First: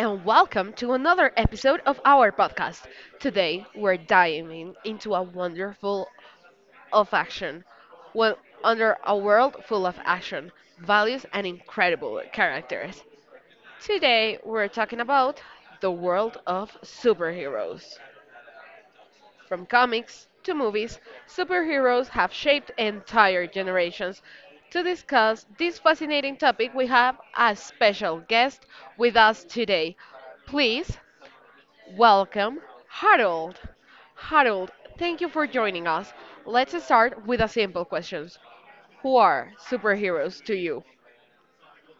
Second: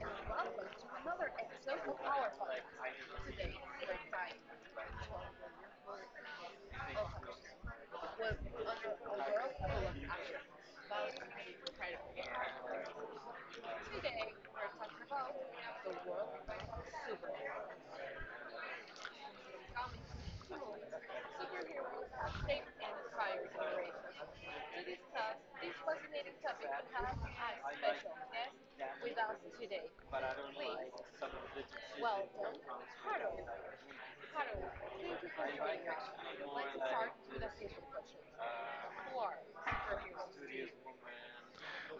and welcome to another episode of our podcast. Today, we're diving into a wonderful of action. Well, under a world full of action, values, and incredible characters. Today, we're talking about the world of superheroes. From comics to movies, superheroes have shaped entire generations. To discuss this fascinating topic, we have a special guest with us today. Please welcome Harold. Harold, thank you for joining us. Let's start with a simple question. Who are superheroes to you?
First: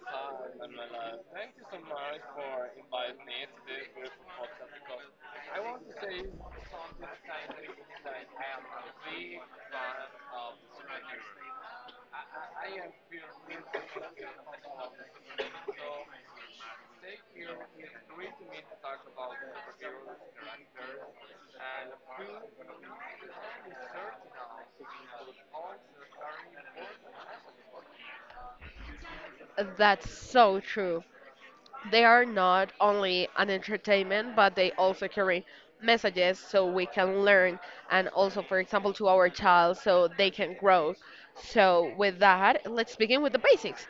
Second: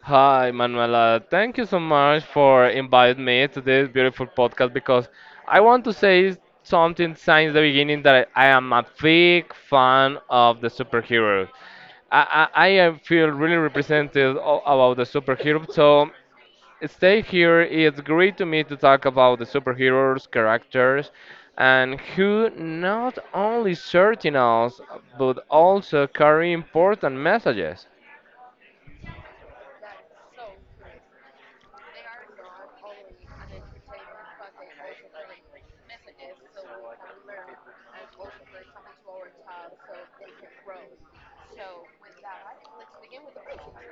Hi, Manuela. Thank you so much for inviting me to this beautiful podcast because I want to say something since the beginning that I am a big fan of the superheroes. I am feel really represented about the superhero. So stay here. It's great to me to talk about the superheroes, characters, and who not only certain us but also carry important messages. That's so true. They are not only an entertainment, but they also carry messages so we can learn and also, for example, to our child so they can grow. So, with that, let's begin with the basics.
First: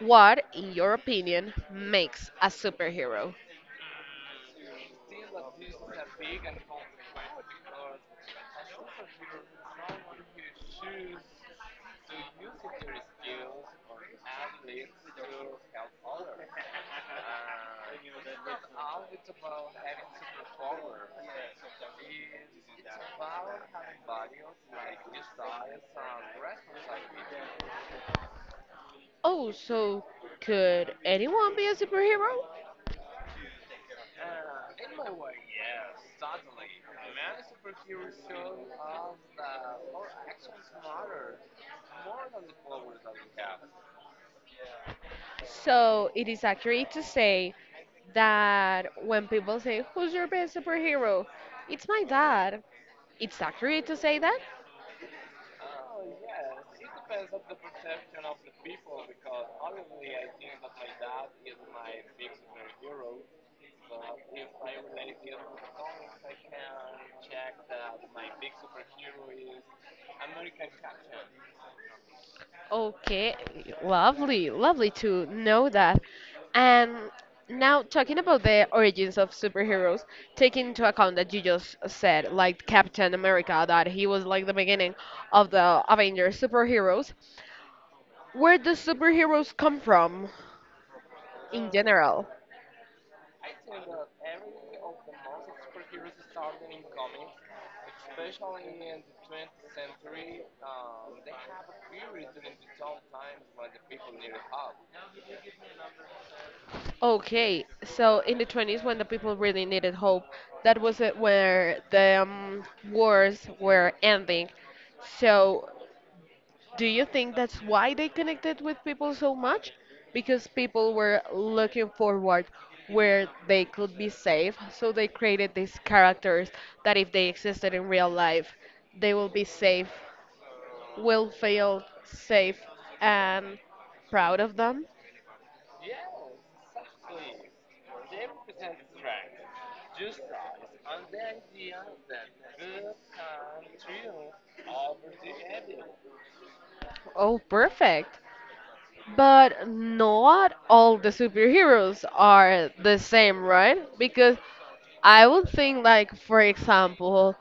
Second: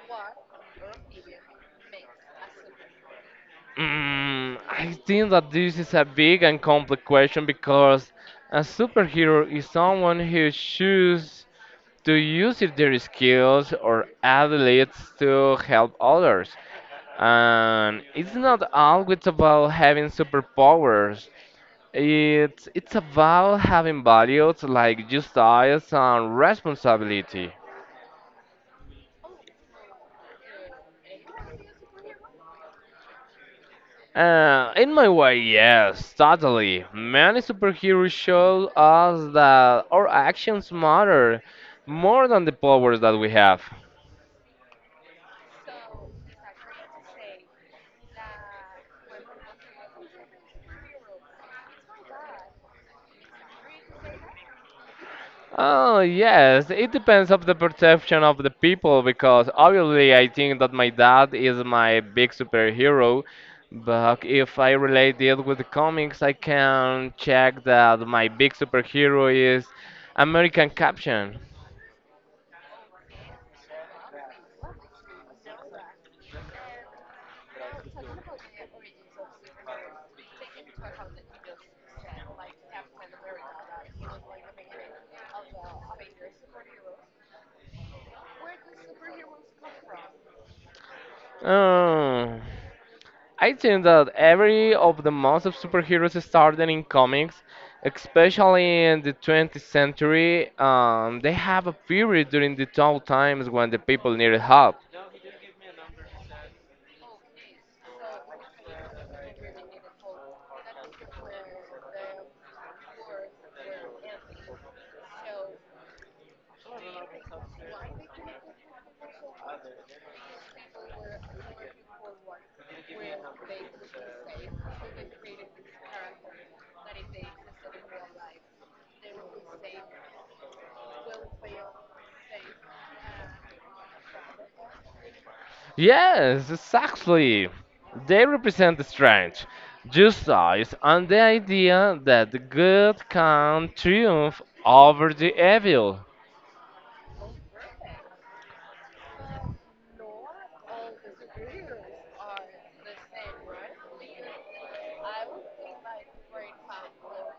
What, in your opinion, makes a superhero? Mm, I think that this is a big and complex question because a superhero is someone who chooses to use their skills or abilities to help others. And it's not always about having superpowers. It's about having values like justice and responsibility. Oh, so could anyone be a superhero? In my way, yes, totally. Many superheroes show us that our actions matter more than the powers that we have. So it is accurate to say that when people say, "Who's your best superhero? It's my dad." It's accurate to say that? Oh, yes, it depends of the perception of the people because obviously I think that my dad is my big superhero, but if I relate it with the comics, I can check that my big superhero is American Captain. Okay, lovely, lovely to know that. And now, talking about the origins of superheroes, taking into account that you just said, like Captain America, that he was like the beginning of the Avengers superheroes, where do superheroes come from in general? Oh. I think that every of the most of superheroes started in comics, especially in the 20th century. They have a period during the tough times when the people needed help. Okay, so in the 20s, when the people really needed hope, that was it where the wars were ending. So do you think that's why they connected with people so much? Because people were looking forward where they could be safe, so they created these characters that if they existed in real life, they will be safe, will feel safe and proud of them. Yes, exactly. They represent the strength, justice, and the idea that the good can triumph over the evil. Oh, perfect. But not all the superheroes are the same, right? Because I would think, like, for example,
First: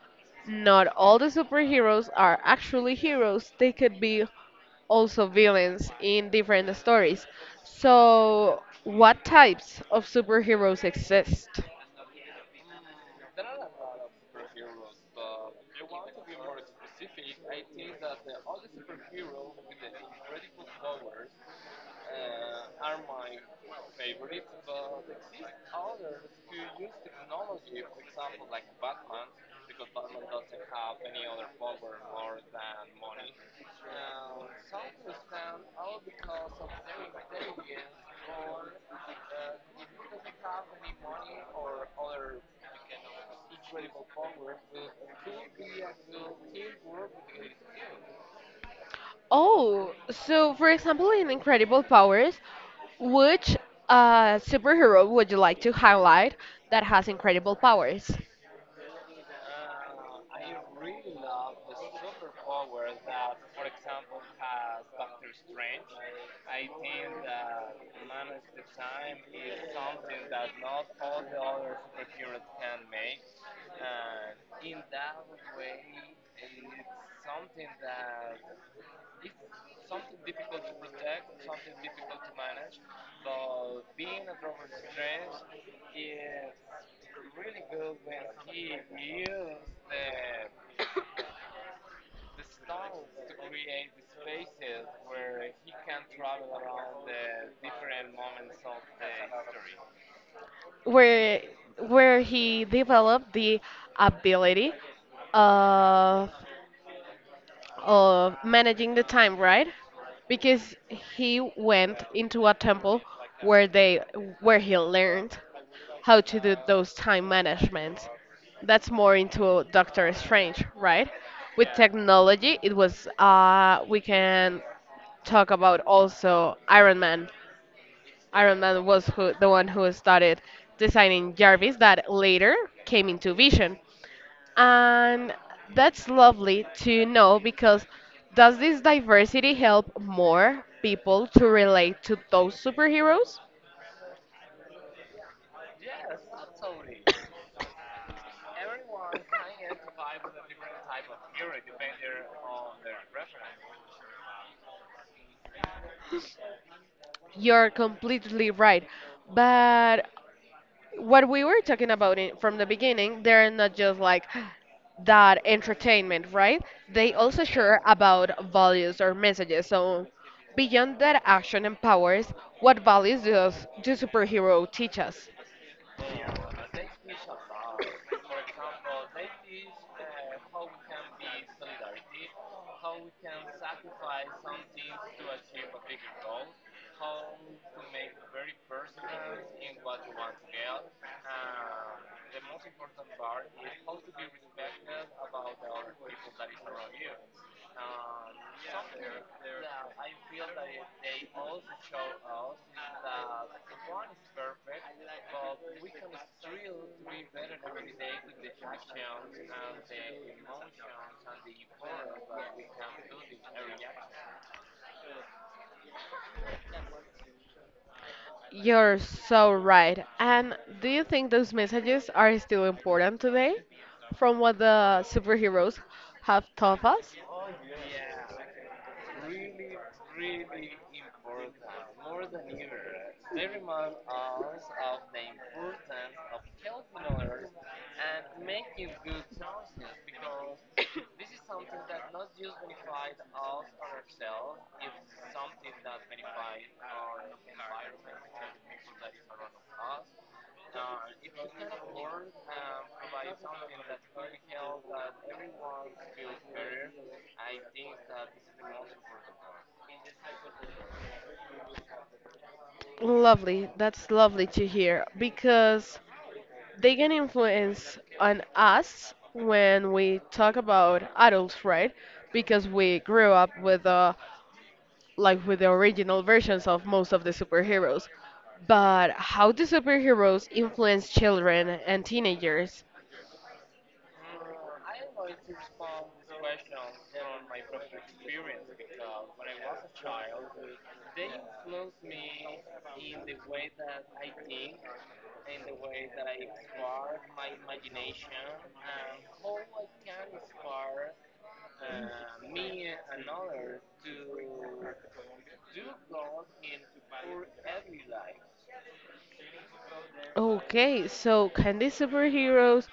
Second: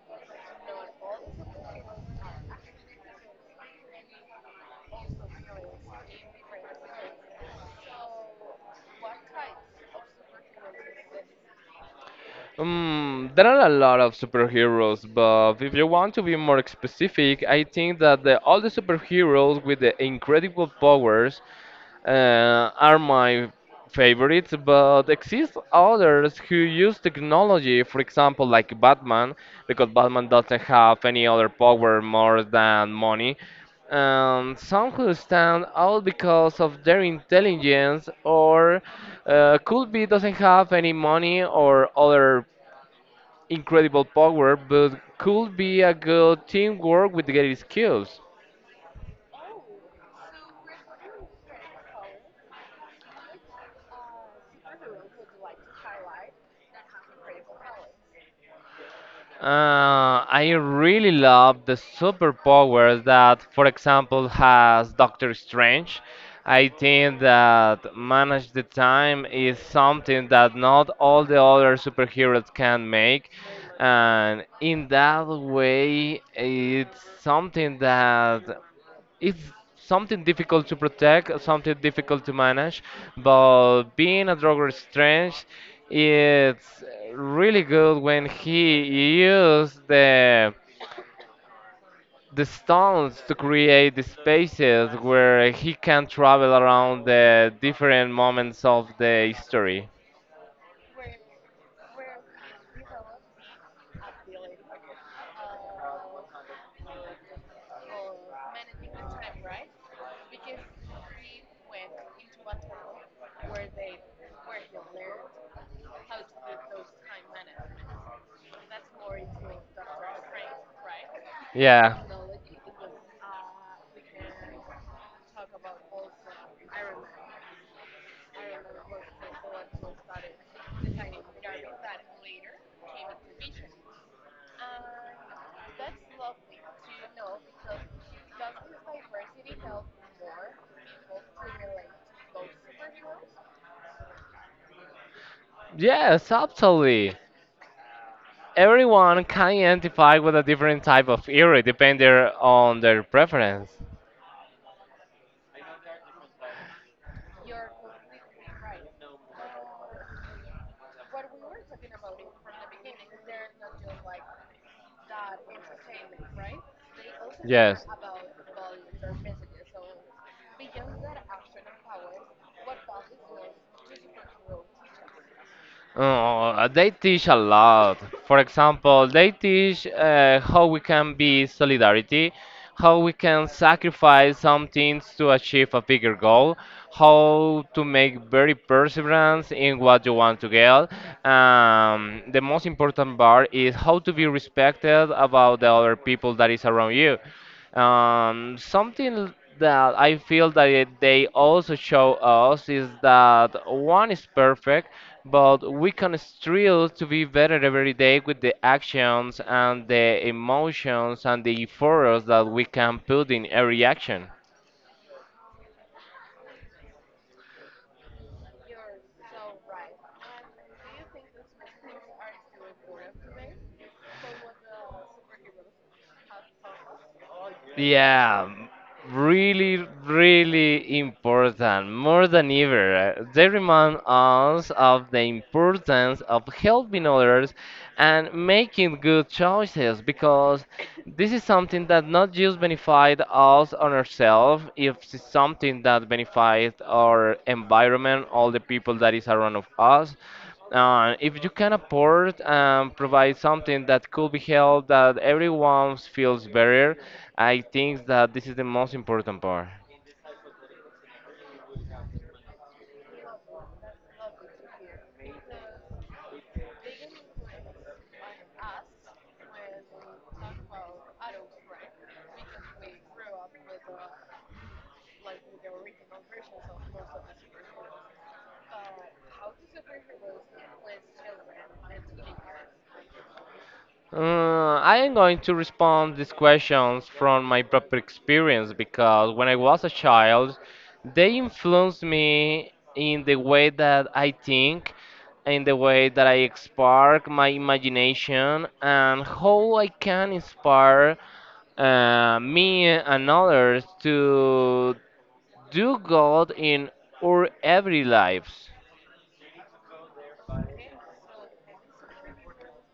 not all the superheroes are actually heroes. They could be also villains in different stories. So, what types of superheroes exist? There are a lot of superheroes, but if you want to be more specific, I think that all the superheroes with the incredible powers are my favorites, but exist others who use technology, for example, like Batman, because Batman doesn't have any other power more than money. And some who stand out because of their intelligence or could be doesn't have any money or other incredible power, but could be a good teamwork with great skills. Oh, so for example, in Incredible Powers, which superhero would you like to highlight that has incredible powers? I really love the superpowers that, for example, has Doctor Strange. I think that manage the time is something that not all the other superheroes can make, and in that way, it's something that it's something difficult to protect, something difficult to manage, but being a drug strange, it's really good when he used the stones to create the spaces where he can travel around the different moments of the history. where where he developed the ability of of managing the time, right? Because he went into a temple where they where he learned how to do those time management. That's more into Doctor Strange, right? With Yeah. technology, it was we can talk about also Iron Man. The one who started designing Jarvis that later came into Vision. And that's lovely to know because does this diversity help more people to relate to those superheroes? Yes, absolutely. Everyone can identify with a different type of eerie depending on their preference. You're completely right. But what we were talking about from the beginning, they're not just like that entertainment, right? They also share Yes. about values or messages. So, beyond that action and powers, what values does do superhero teach us? They teach a lot. For example, they teach how we can be solidarity, how we can sacrifice some things to achieve a bigger goal, how to make very perseverance in what you want to get. The most important part is how to be respected about the other people that is around you. Something that I feel that they also show us is that one is perfect, but we can strive to be better every day with the actions and the emotions and the efforts that we can put in every action. You're so right. And do you think those messages are still important today from what the superheroes have taught us? Yeah, really, really important, more than ever. They remind us of the importance of helping others and making good choices because this is something that not just benefit us on ourselves, if it's something that benefits our environment, all the people that is around of us. If you can afford and provide something that could be held that everyone feels better, I think that this is the most important part. Lovely. That's lovely to hear because they can influence on us when we talk about adults, right? Because we grew up with the like with the original versions of most of the superheroes. But how do superheroes influence children and teenagers? I am going to respond these questions from my proper experience because when I was a child, they influenced me in the way that I think, in the way that I spark my imagination, and how I can inspire me and others to do God in our every lives. Okay, so can these superheroes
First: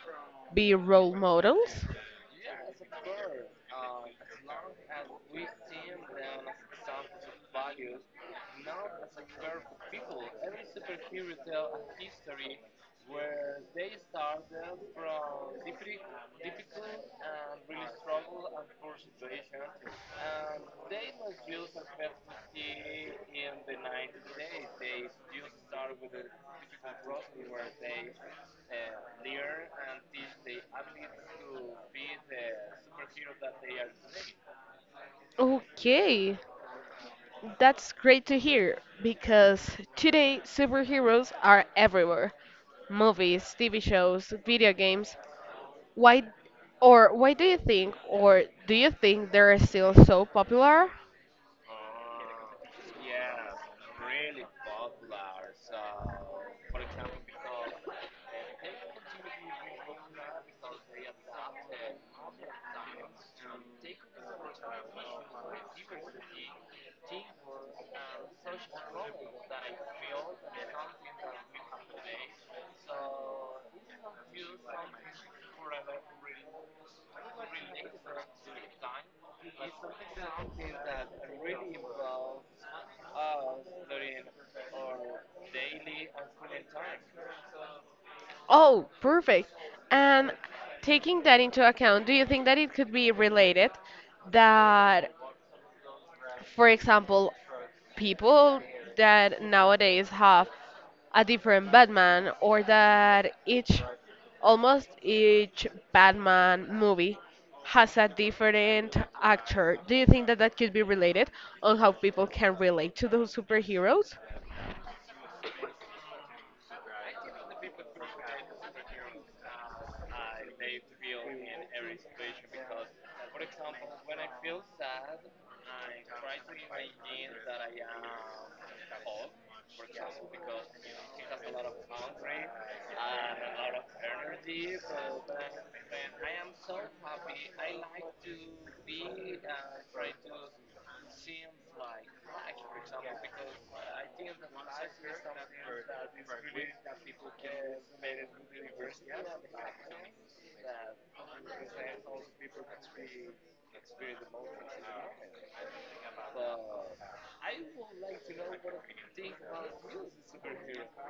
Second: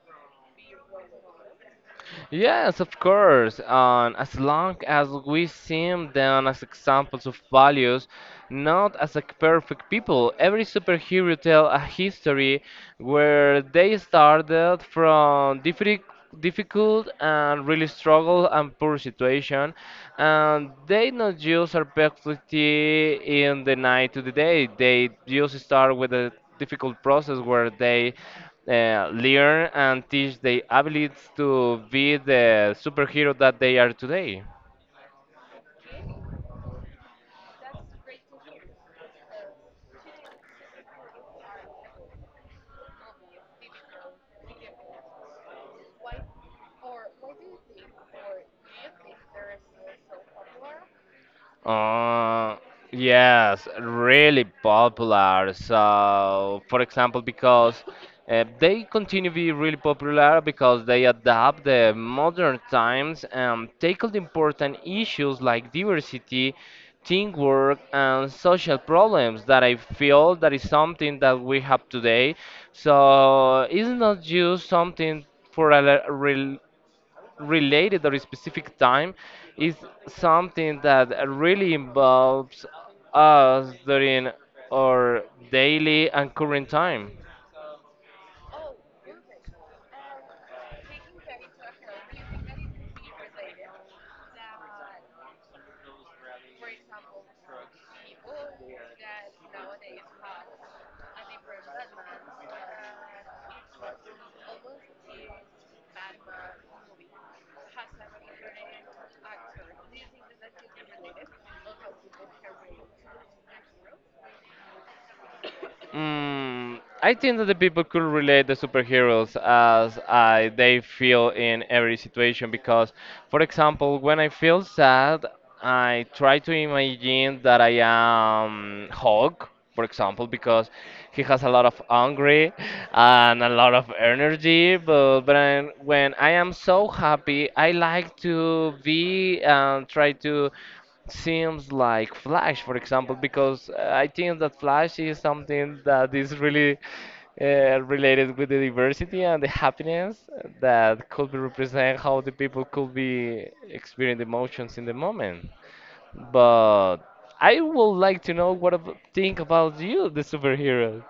be role models? Yes, of course. And as long as we see them as examples of values, not as a perfect people. Every superhero tell a history where they started from different difficult and really struggle and poor situation and they not use our perfectly in the night to the day they just start with a difficult process where they learn and teach their abilities to be the superhero that they are today. Okay, that's great to hear because today superheroes are everywhere: movies, TV shows, video games. Why or do you think they're still so popular? Uh, yes, really popular. So, for example, because they continue to be really popular because they adapt the modern times and tackle the important issues like diversity, teamwork, and social problems that I feel that is something that we have today. So, it's not just something for a related or specific time is something that really involves us during our daily and current time. Oh, perfect. And taking that into account, do you think that it could be related that, for example, people that nowadays have a different Batman, or that almost each Batman movie has a different actor. Do you think that that could be related on how people can relate to those superheroes? Mm, I think that the people could relate the superheroes as I they feel in every situation because, for example, when I feel sad, I try to imagine that I am Hulk, for example, because he has a lot of hungry and a lot of energy. But when I am so happy, I like to be and try to seems like Flash, for example, because I think that Flash is something that is really related with the diversity and the happiness that could be represent how the people could be experiencing emotions in the moment. But I would like to know what think about you, the superhero.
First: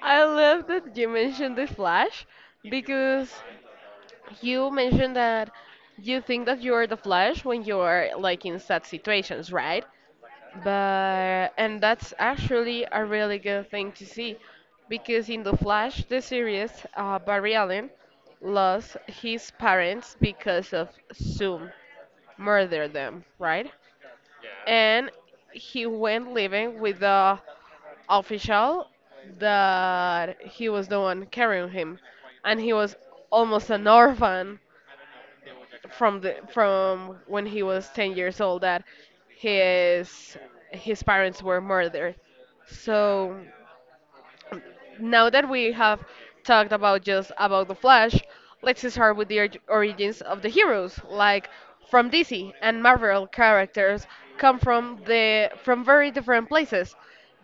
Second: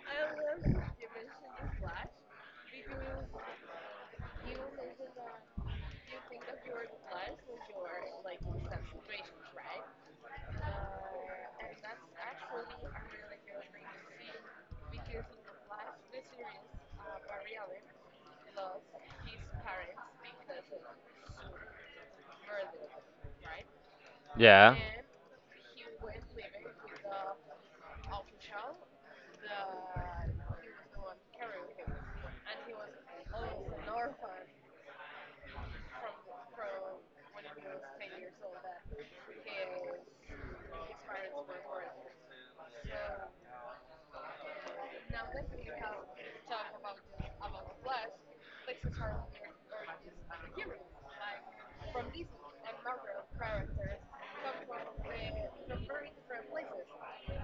I love that you mentioned the Flash because you mentioned that you think that you are the Flash when you are like in sad situations, right? But and that's actually a really good thing to see because in The Flash, the series, Barry Allen lost his parents because of Zoom murdered them, right? Yeah. And he went living with the official that he was the one carrying him, and he was almost an orphan from when he was 10 years old, that his his parents were murdered. So now that we have talked about just about the Flash, let's start with the origins of the heroes. Like from DC and Marvel, characters come from the from very different places.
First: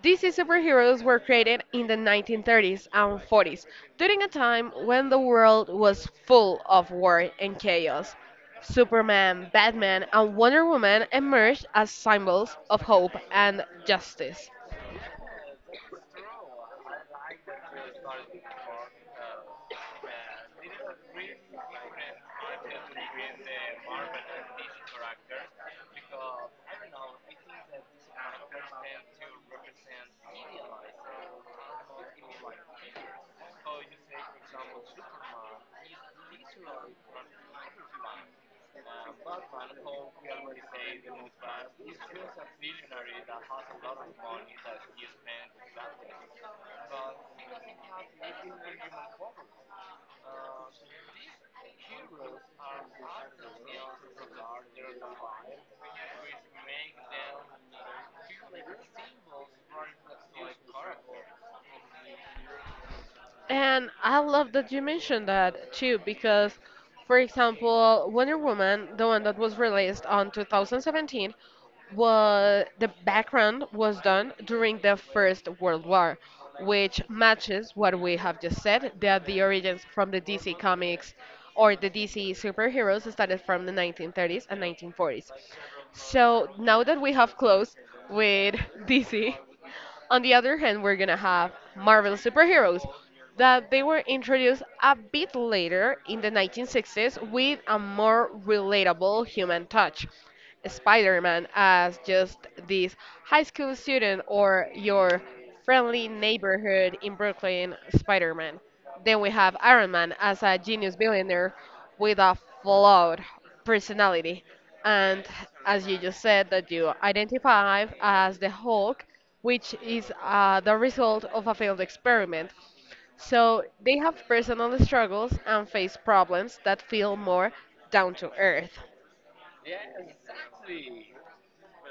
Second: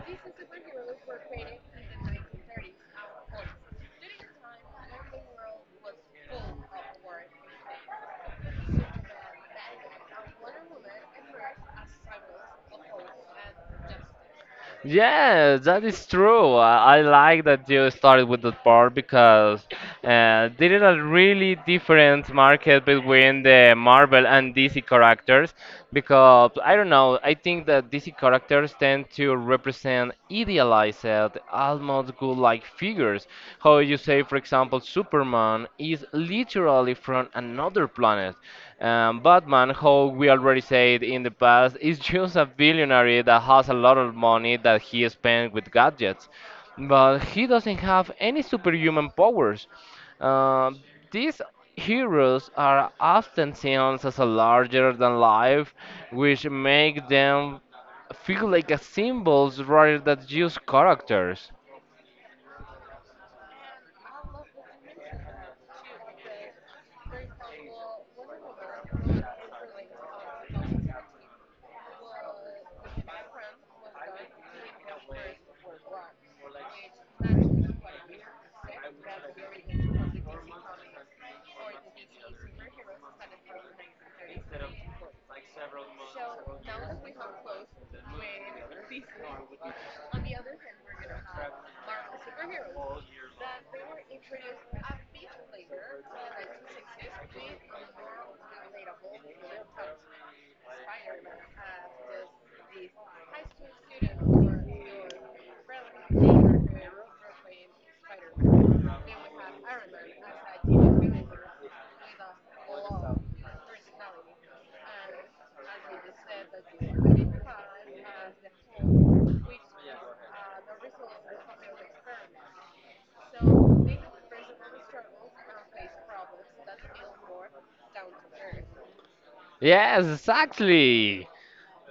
DC superheroes were created in the 1930s and 40s, during a time when the world was full of war and chaos. Superman, Batman, and Wonder Woman emerged as symbols of hope and justice. Yeah, that is true. I like that you started with that part because there is a really different market between the Marvel and DC characters. Because I don't know, I think that DC characters tend to represent idealized, almost good-like figures. How you say, for example, Superman is literally from another planet. Batman, how we already said in the past, is just a billionaire that has a lot of money that he spends with gadgets, but he doesn't have any superhuman powers. Um these heroes are often seen as a larger than life, which make them feel like a symbols rather than just characters. And I love that you mentioned that too, because, for example, Wonder Woman, the one that was released on 2017, was the background was done during the First World War, which matches what we have just said, that the origins from the DC comics or the DC superheroes started from the 1930s and 1940s. So now that we have closed with DC, on the other hand, we're gonna have Marvel superheroes that they were introduced a bit later in the 1960s, with a more relatable human touch. Spider-Man as just this high school student, or your friendly neighborhood in Brooklyn Spider-Man. Then we have Iron Man as a genius billionaire with a flawed personality. And as you just said, that you identify as the Hulk, which is the result of a failed experiment. So they have personal struggles and face problems that feel more down to earth. Yes, exactly.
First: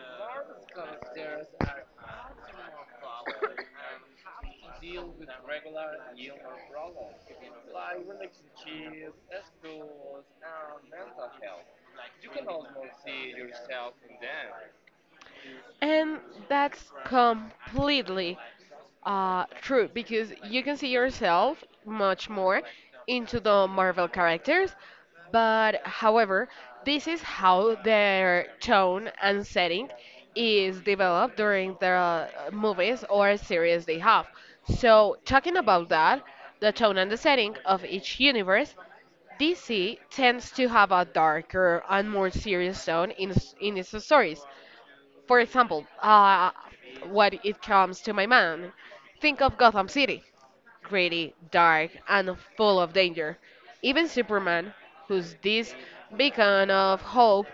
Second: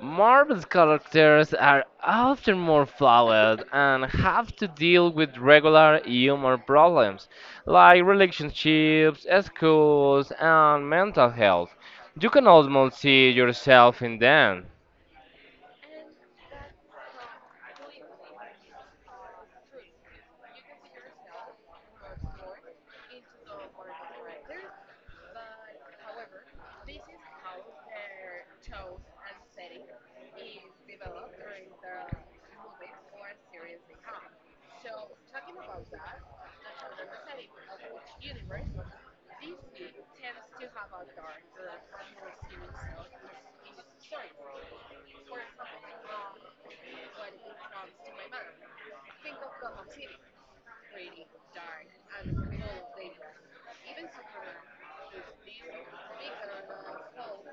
Marvel's characters are often more flawed and have to deal with regular human problems like relationships, schools, and mental health. You can almost see yourself in them. And that's completely true, because you can see yourself much more into the Marvel characters, but however, this is how their tone and setting is developed during the movies or series they have. So, talking about that, the tone and the setting of each universe, DC tends to have a darker and more serious tone in its stories. For example, what it comes to my mind. Think of Gotham City, gritty, dark, and full of danger. Even Superman, who's this beacon of hope,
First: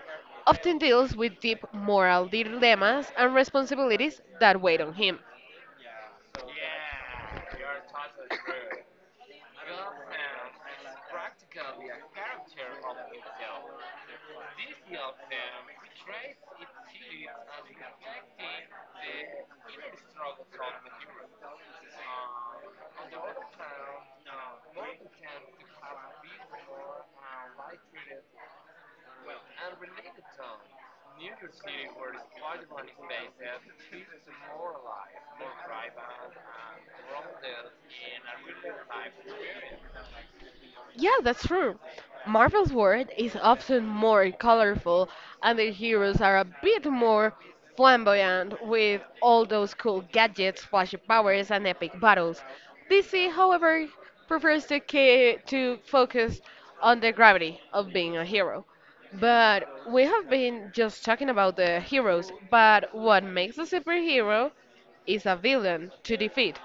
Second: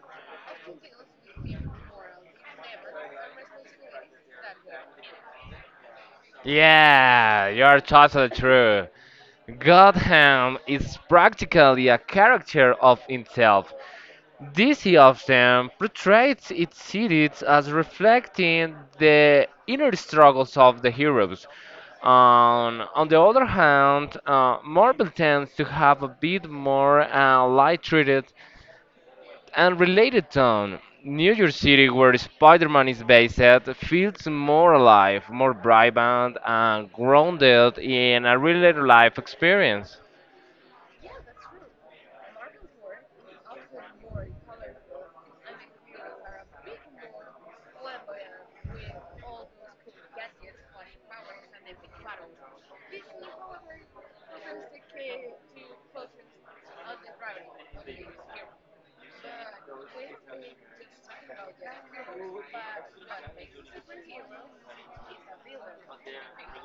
often deals with deep moral dilemmas and responsibilities that weigh on him. Yeah, you're totally true. Gotham is practically a character of himself, this he often portrays its cities as reflecting the inner struggles of the heroes. On the other hand, Marvel tends to have a bit more light-treated and related tone. New York City, where Spider-Man is based, feels more alive, more vibrant, and grounded in a real life experience. Yeah, that's true. Marvel's world is often more colorful, and their heroes are a bit more flamboyant with all those cool gadgets, flashy powers, and epic battles. DC, however, prefers to focus on the gravity of being a hero. But we have been just talking about the heroes, but what makes a superhero is a villain to defeat.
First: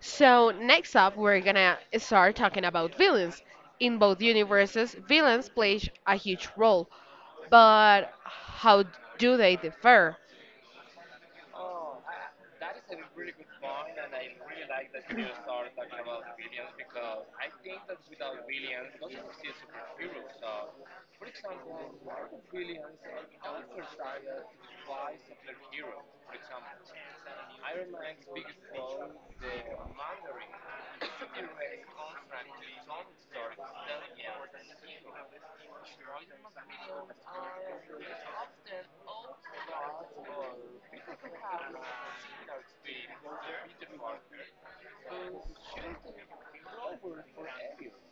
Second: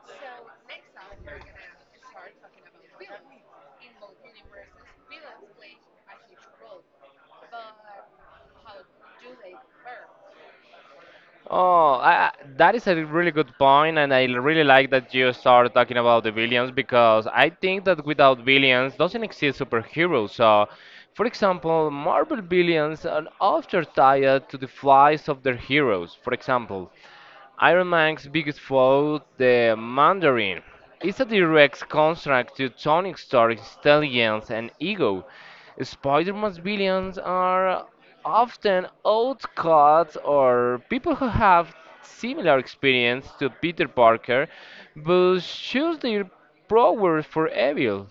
So next up, we're gonna start talking about villains. In both universes, villains play a huge role, but how do they differ? Oh, that is a really good point, and I really like that you start talking about the villains because I think that without villains doesn't exist superheroes. So, for example, Marvel villains are often tied to the flaws of their heroes. For example, Iron Man's biggest foe, the Mandarin, is a direct contrast to Tony Stark's intelligence and ego. Spider-Man's villains are often outcasts or people who have similar experience to Peter Parker, but choose their powers for evil.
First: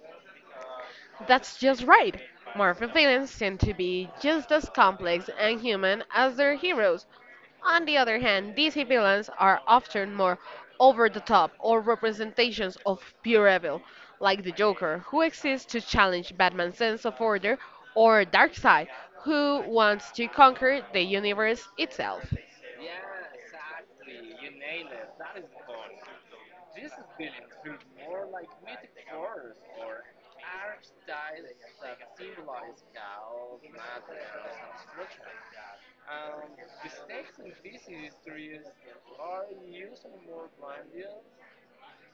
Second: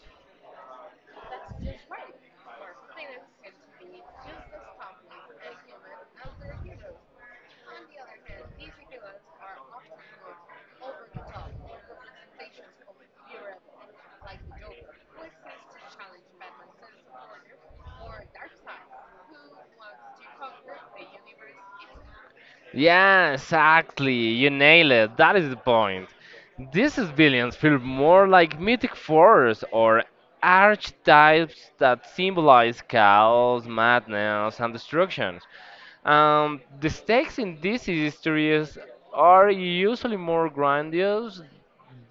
That's just right. Marvel villains tend to be just as complex and human as their heroes. On the other hand, DC villains are often more over the top, or representations of pure evil, like the Joker, who exists to challenge Batman's sense of order, or Darkseid, who wants to conquer the universe itself. Yeah, exactly. You nail it. That is the point. These villains feel more like mythic force or archetypes that symbolize chaos, madness, and destruction. The stakes in these histories are usually more grandiose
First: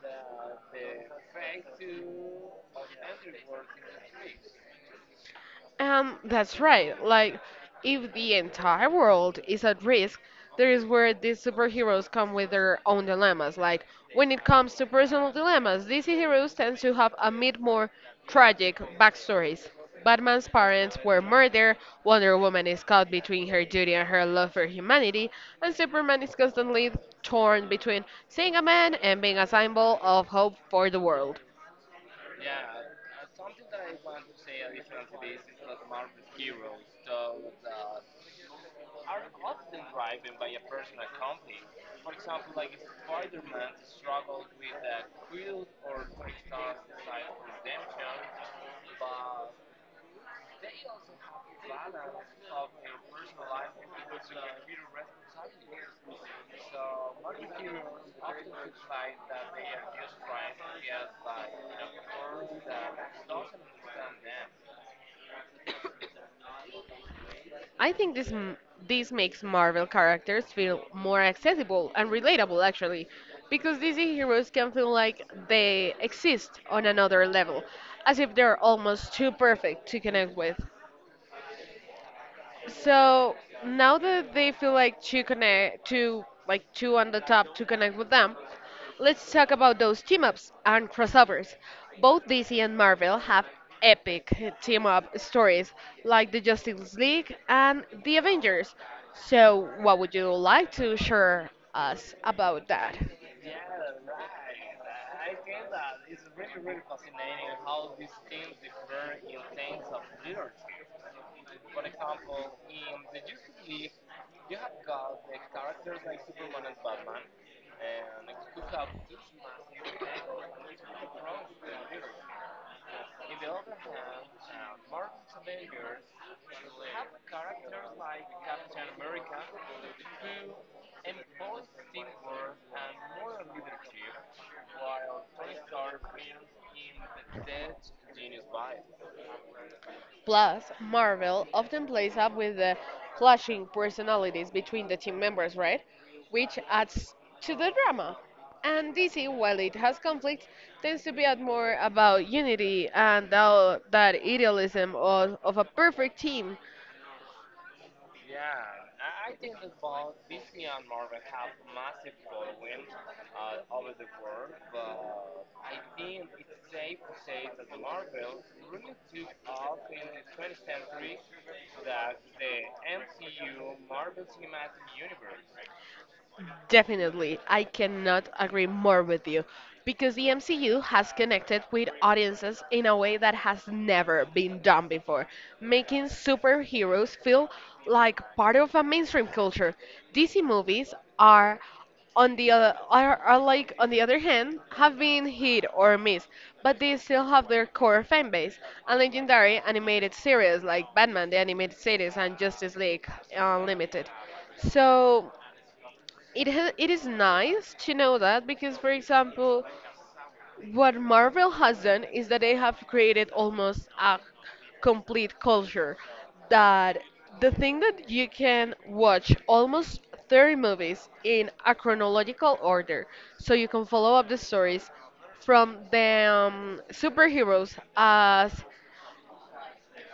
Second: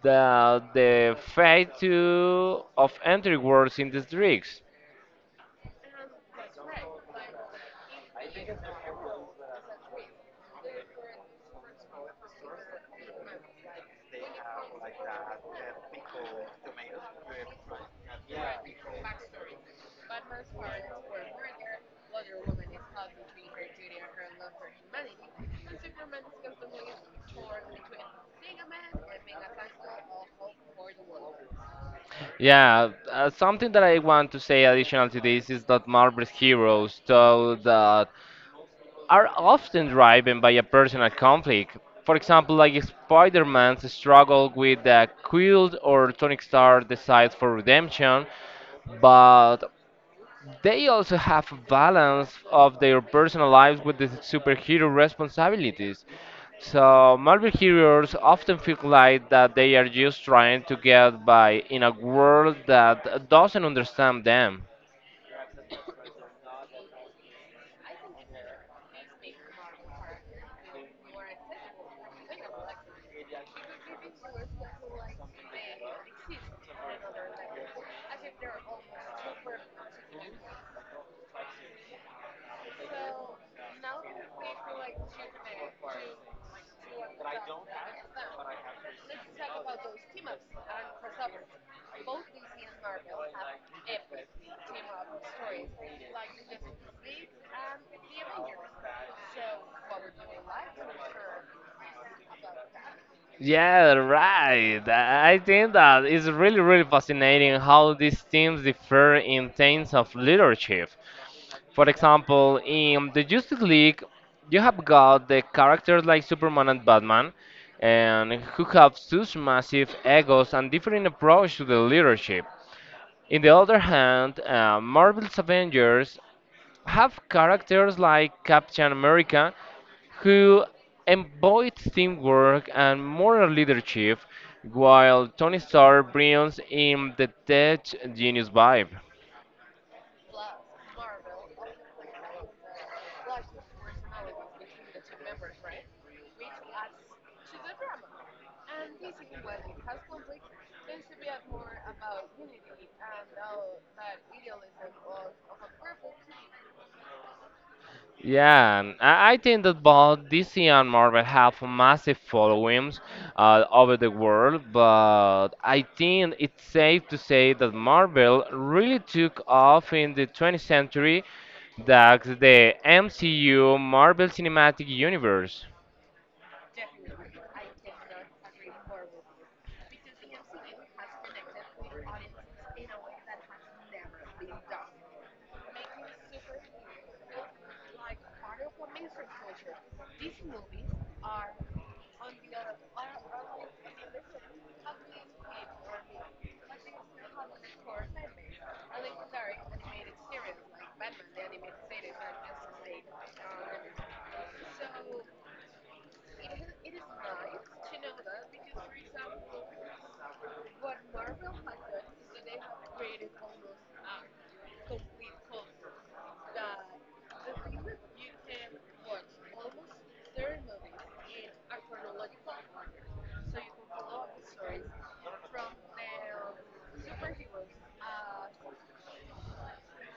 than the fate of entry wars in these drinks. That's right. Like, if the entire world is at risk, there is where these superheroes come with their own dilemmas. Like, when it comes to personal dilemmas, DC heroes tend to have a bit more tragic backstories. Batman's parents were murdered, Wonder Woman is caught between her duty and her love for humanity, and Superman is constantly torn between seeing a man and being a symbol of hope for the world. Yeah, something that I want to say additional to this is that Marvel's heroes, though, that are often driven by a personal conflict. For example, like Spider-Man's struggle with the Quilt or Tony Stark's desire for redemption, but they also have a balance of their personal lives with the superhero responsibilities. So Marvel heroes often feel like that they are just trying to get by in a world that doesn't understand them. I think this makes Marvel characters feel more accessible and relatable actually, because DC heroes can feel like they exist on another level, as if they're almost too perfect to connect with. So now that they feel like to connect, to like two on the top to connect with them, let's talk about those team ups and crossovers. Both DC and Marvel have epic team up stories, like the Justice League and the Avengers. So, what would you like to share us about that? Yeah, right. I think that it's really, really fascinating how these teams differ in terms of leadership. For example, in the Justice League, you have got the characters like Superman and Batman, and who have such massive egos and different approach to the leadership. In the other hand, Marvel's Avengers have characters like Captain America, who embodies teamwork and moral leadership, while Tony Stark brings in the tech genius vibe. Plus, Marvel often plays up with the clashing personalities between the team members, right? Which adds to the drama. And DC, while it has conflicts, tends to be at more about unity and that idealism of a perfect team. I think that both DC and Marvel have massive followings over the world, but I think it's safe to say that Marvel really took off in the 20th century, that's the MCU Marvel Cinematic Universe. Definitely, I cannot agree more with you because the MCU has connected with audiences in a way that has never been done before, making superheroes feel like part of a mainstream culture. DC movies are are like on the other hand have been hit or miss, but they still have their core fan base and legendary animated series like Batman: The Animated Series and Justice League Unlimited. So it is nice to know that because, for example, what Marvel has done is that they have created almost a complete culture. That The thing that you can watch almost 30 movies in a chronological order, so you can follow up the stories from the superheroes as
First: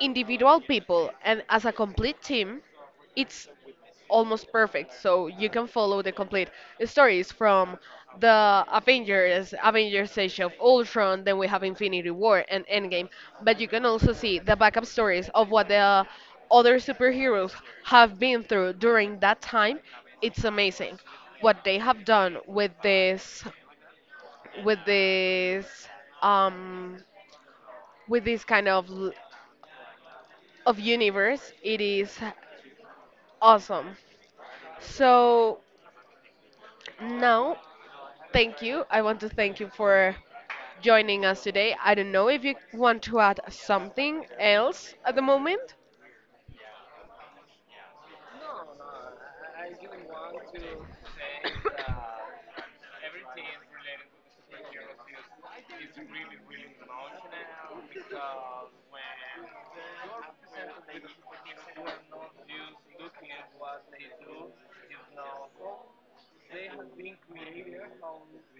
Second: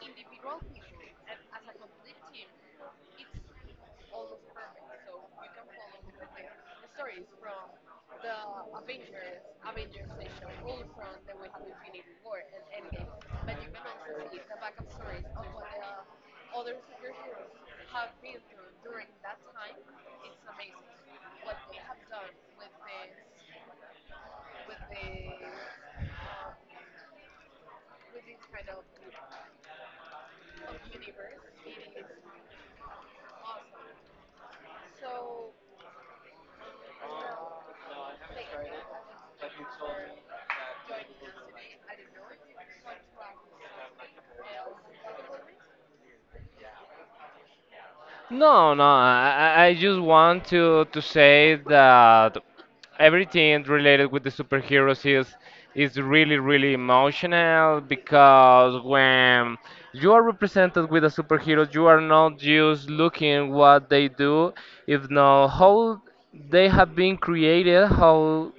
individual people and as a complete team, it's almost perfect. So you can follow the complete stories from the Avengers, Avengers Age of Ultron, then we have Infinity War and Endgame. But you can also see the backup stories of what the other superheroes have been through during that time. It's amazing what they have done with with this, um, this kind of universe. It is awesome. So now, thank you. I want to thank you for joining us today. I don't know if you want to add something else at the moment. No, no, I just want to say that everything related with the superheroes is really really emotional because when you are represented with a superhero, you are not just looking what they do, if not how they have been created, how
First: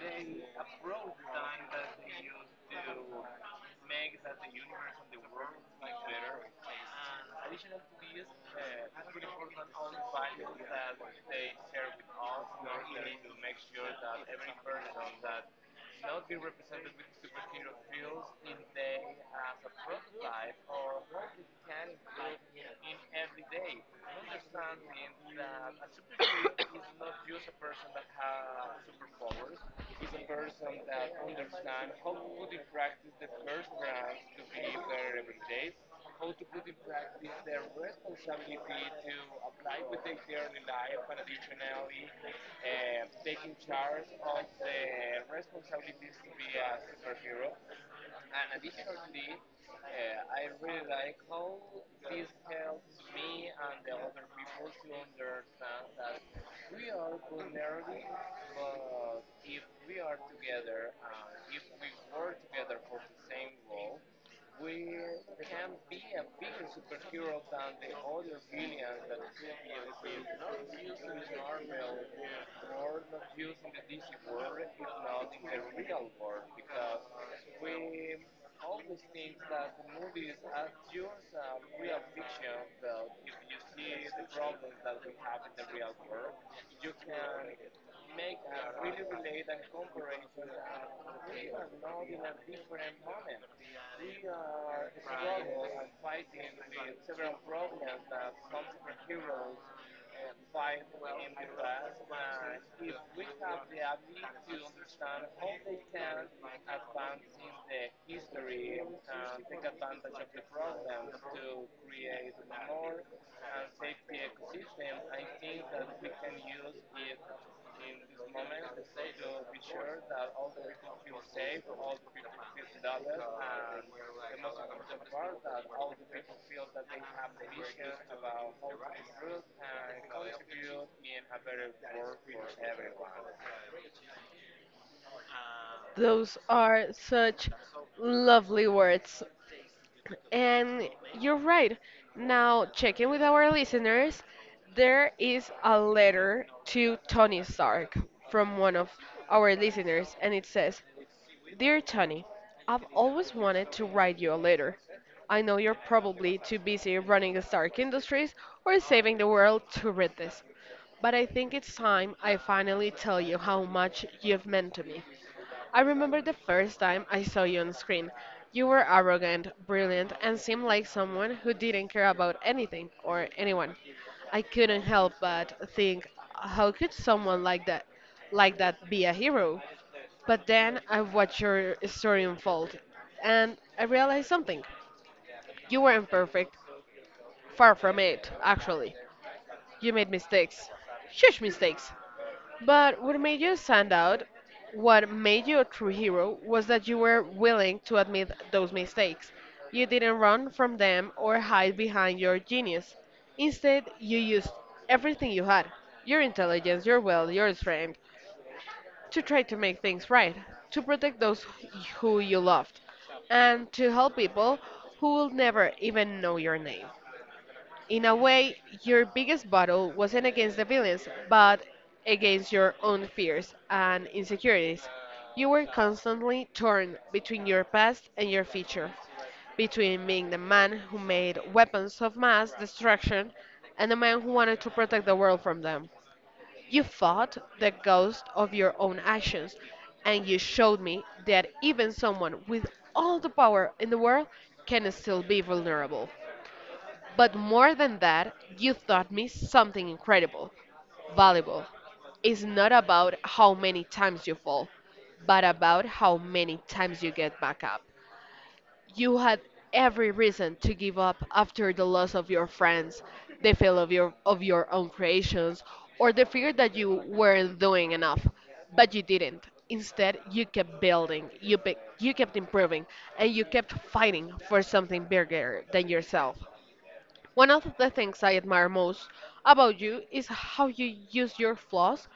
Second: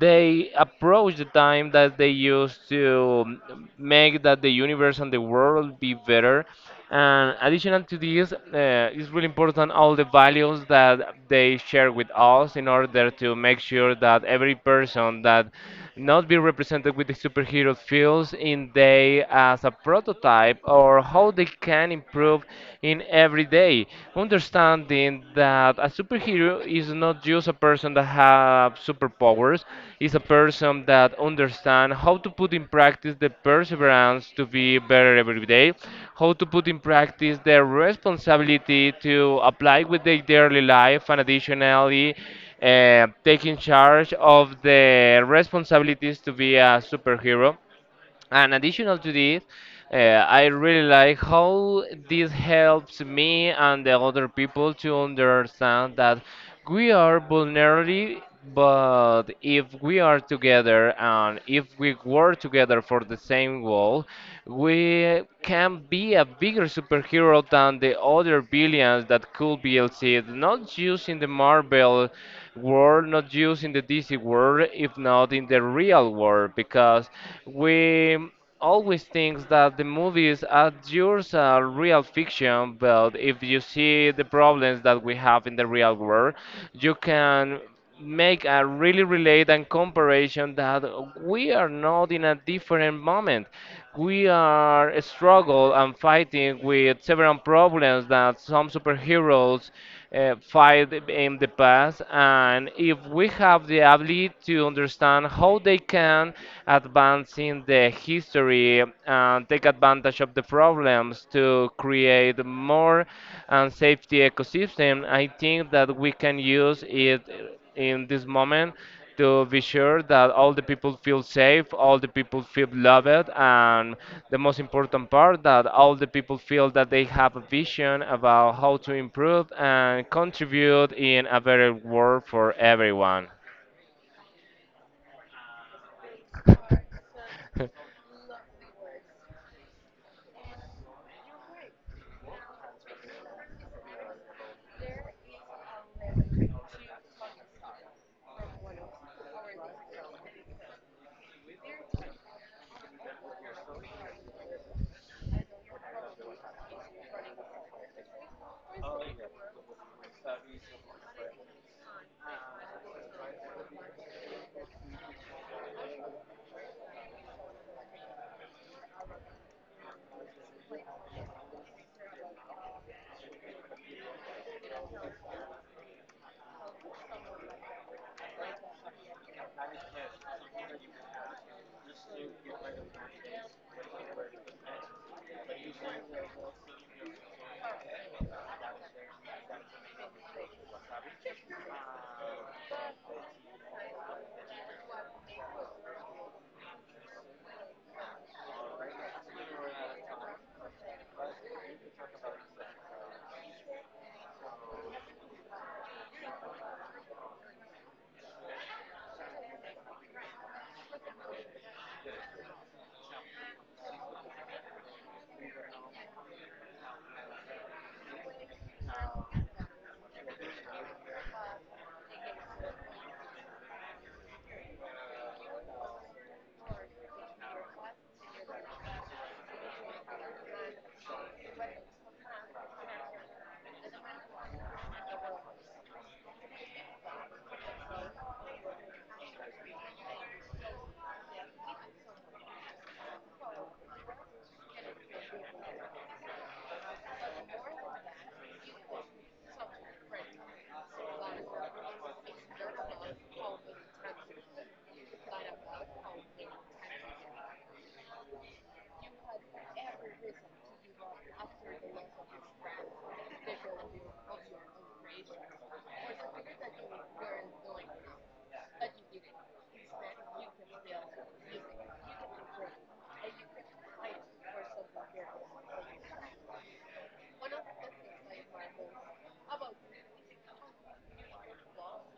they approach the time that they use to make that the universe and the world be better. And additional to this, it's really important all the values that they share with us in order to make sure that every person that not be represented with the superhero feels in they as a prototype or how they can improve in everyday today, understanding that a superhero is not just a person that have superpowers, is a person that understand how to put in practice the perseverance to be better every day, how to put in practice their responsibility to apply with their daily life and additionally taking charge of the responsibilities to be a superhero and additional to this, I really like how this helps me and the other people to understand that we are vulnerable, but if we are together and if we work together for the same goal, we can be a bigger superhero than the other billions that could be LC'd, not just in the Marvel world, not just in the DC world, if not in the real world because we always think that the movies adjures are just real fiction, but if you see the problems that we have in the real world, you can make a really relate and comparison that we are not in a different moment. We are struggle and fighting with several problems that some superheroes fight in the past and if we have the ability to understand how they can advance in the history and take advantage of the problems to create more and safety ecosystem I think that we can use it in this moment to be sure that all the people feel safe, all the people feel loved, and the most important part that all the people feel that they have a vision about how to improve and contribute in a better world for everyone. Those are such lovely words. And you're right. Now, checking with our listeners, there is a letter to Tony Stark from one of our listeners, and it says, Dear Tony, I've always wanted to write you a letter. I know you're probably too busy running Stark Industries or saving the world to read this, but I think it's time I finally tell you how much you've meant to me. I remember the first time I saw you on screen. You were arrogant, brilliant, and seemed like someone who didn't care about anything or anyone. I couldn't help but think, how could someone like that, be a hero? But then I watched your story unfold, and I realized something. You weren't perfect. Far from it, actually. You made mistakes. Huge mistakes. But what made you stand out, what made you a true hero, was that you were willing to admit those mistakes. You didn't run from them or hide behind your genius. Instead, you used everything you had, your intelligence, your will, your strength, to try to make things right, to protect those who you loved, and to help people who will never even know your name. In a way, your biggest battle wasn't against the villains, but against your own fears and insecurities. You were constantly torn between your past and your future, between being the man who made weapons of mass destruction and the man who wanted to protect the world from them. You fought the ghost of your own actions, and you showed me that even someone with all the power in the world can still be vulnerable. But more than that, you taught me something incredible, valuable. It's not about how many times you fall, but about how many times you get back up. You had every reason to give up after the loss of your friends, the fail of your own creations, or the fear that you weren't doing enough. But you didn't. Instead, you kept building, you kept improving, and you kept fighting for something bigger than yourself. One of the things I admire most about you is how you use your flaws,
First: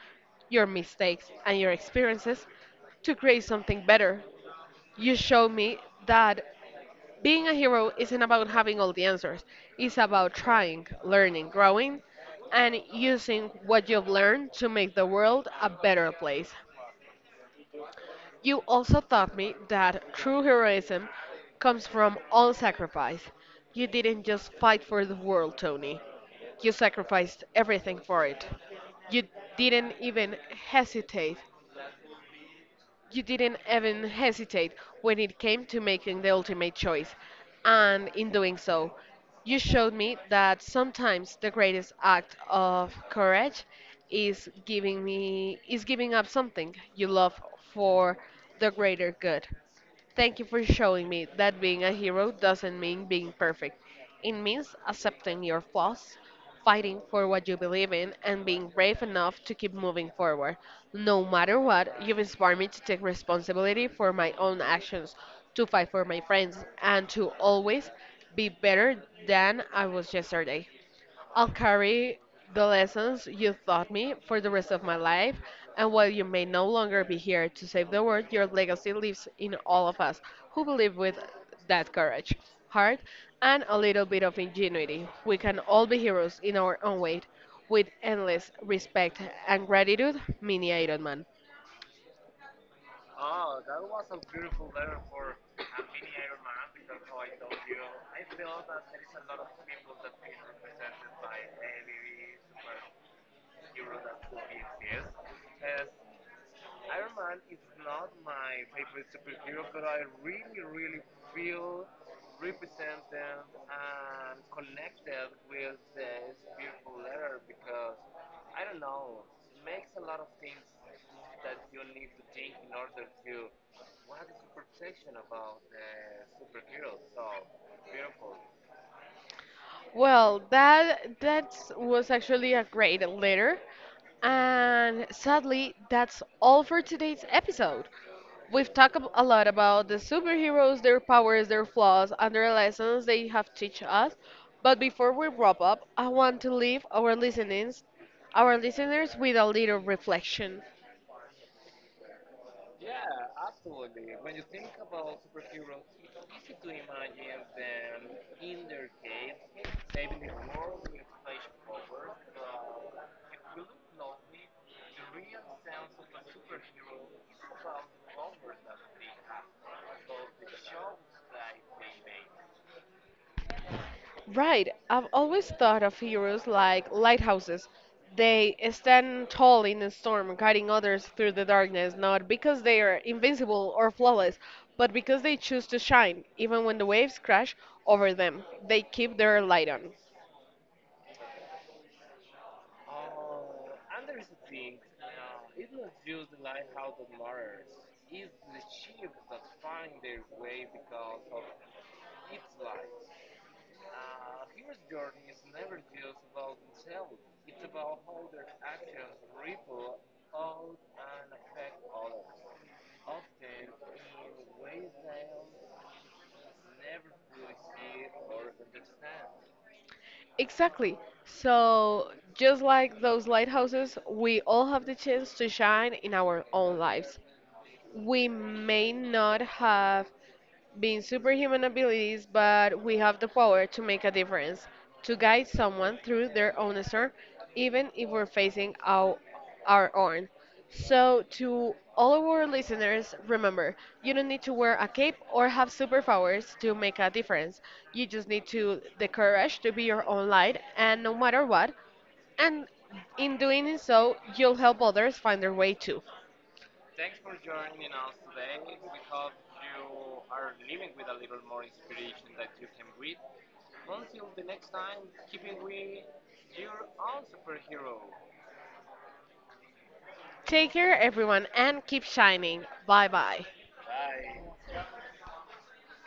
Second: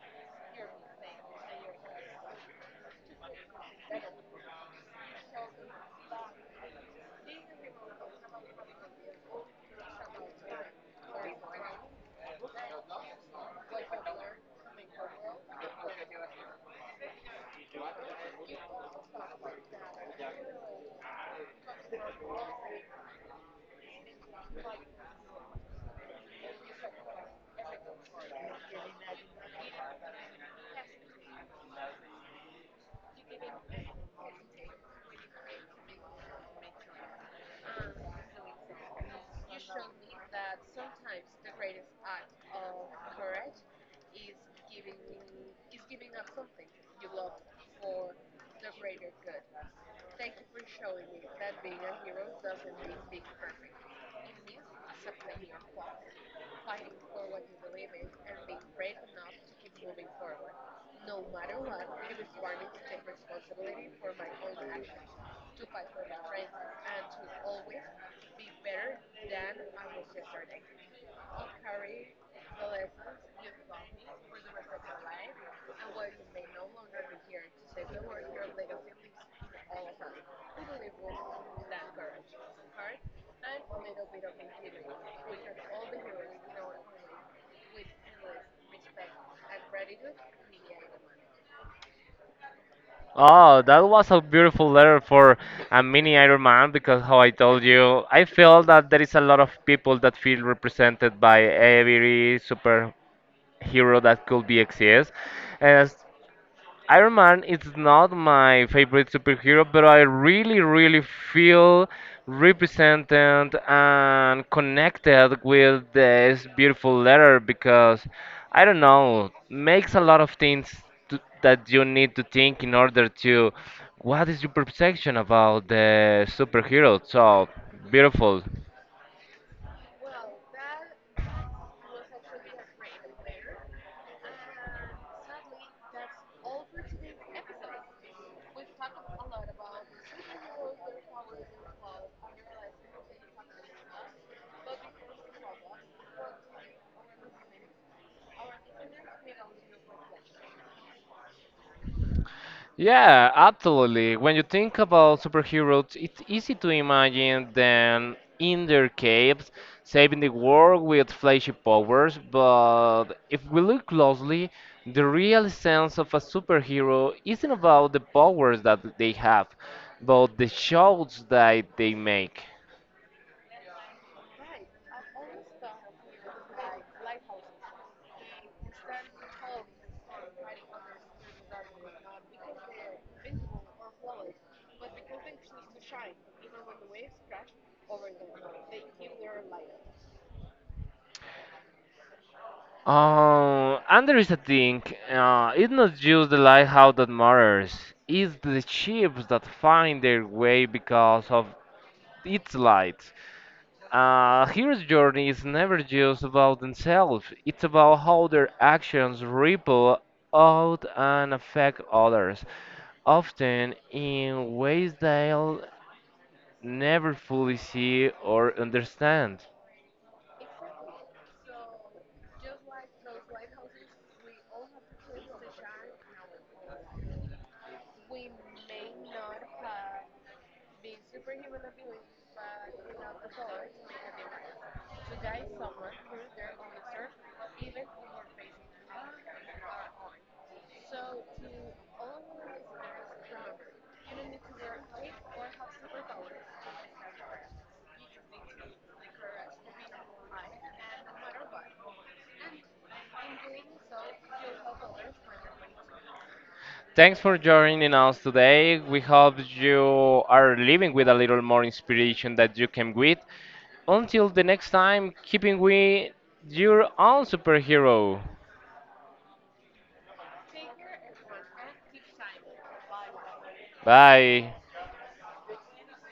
your mistakes, and your experiences to create something better. You show me that being a hero isn't about having all the answers. It's about trying, learning, growing, and using what you've learned to make the world a better place. You also taught me that true heroism comes from all sacrifice. You didn't just fight for the world, Tony. You sacrificed everything for it. You didn't even hesitate you didn't even hesitate when it came to making the ultimate choice. And in doing so, you showed me that sometimes the greatest act of courage is giving me is giving up something you love for the greater good. Thank you for showing me that being a hero doesn't mean being perfect. It means accepting your flaws, fighting for what you believe in, and being brave enough to keep moving forward. No matter what, you've inspired me to take responsibility for my own actions, to fight for my friends, and to always be better than I was yesterday. I'll carry the lessons you taught me for the rest of my life, and while you may no longer be here to save the world, your legacy lives in all of us who believe with that courage, heart, and a little bit of ingenuity. We can all be heroes in our own way, with endless respect and gratitude, Mini Iron Man. Oh, that was a beautiful letter for a mini Iron Man because, how I told you, I feel that there is a lot of people that feel represented by every superhero that could be exist. And. Iron Man is not my favorite superhero, but I really, really feel represented and connected with this beautiful letter because I don't know, makes a lot of things to, that you need to think in order to what is your perception about the superhero. So beautiful. Well, that was actually a great letter, and sadly, that's all for today's episode. We've talked a lot about the superheroes, their powers, their flaws, and their lessons they have teach us. But before we wrap up, I want to leave our listeners with a little reflection. Yeah, absolutely. When you think about superheroes, it's easy to imagine them in their caves, saving the world with flashy powers, but if we look closely, the real sense of a superhero isn't about the powers that they have, but the shows that they make. Right. I've always thought of heroes like lighthouses. They stand tall in a storm, guiding others through the darkness, not because they are invincible or flawless, but because they choose to shine, even when the waves crash over them. They keep their light on. And there is a thing, it's not just the lighthouse that matters, it's the ships that find their way because of its light. Hero's journey is never just about themselves. It's about how their actions ripple out and affect others, often in ways they'll never fully see or understand. Exactly. So, just like those lighthouses, we all have the chance to shine in our own lives. We may not have being superhuman abilities, but we have the power to make a difference, to guide someone through their own storm, even if we're facing our own. So, to all of our listeners, remember, you don't need to wear a cape or have superpowers to make a difference. You just need to the courage to be your own light, and no matter what, and in doing so, you'll help others find their way too. Thanks for joining us today. We hope you are leaving with a little more inspiration that you came with. Until the next time, keeping with your own superhero. Take care, everyone, and keep shining. Bye bye. Bye.